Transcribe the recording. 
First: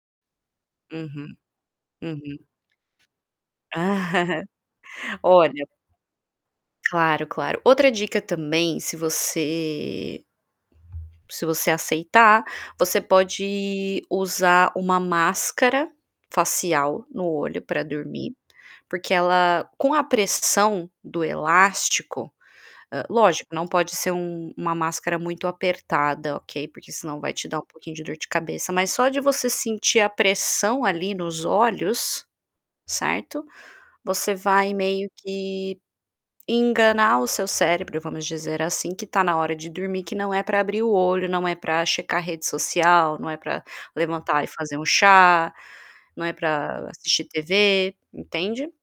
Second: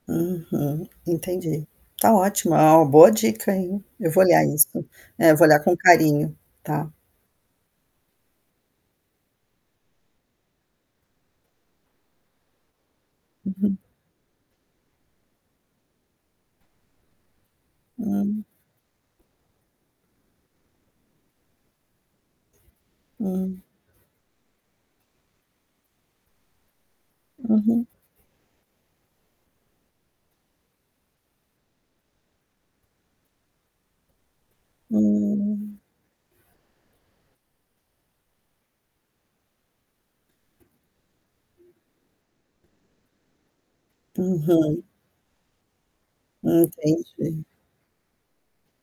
Uhum. Uhum, Entendi. Tá uhum. ótima, é uma boa dica, hein. Eu vou olhar isso. É, vou olhar Olha com carinho, tá. Claro claro, outra dica também se você se você aceitar, você Uhum. pode usar uma máscara facial no olho para dormir, Hum. porque ela, com a pressão do elástico hã, lógico Hum. não pode ser um uma máscara muito apertada, ok. Porque senão vai te dar Uhum. de dor de cabeça, mas só de você sentir a pressão ali nos olhos, certo. Você vai meio que Hum. enganar o seu cérebro vamos dizer assim que está na hora de dormir que não é para abrir o olho, não é para checar rede social, não é para levantar e fazer Uhum. um chá, não é para assistir Entendi. tv, entende?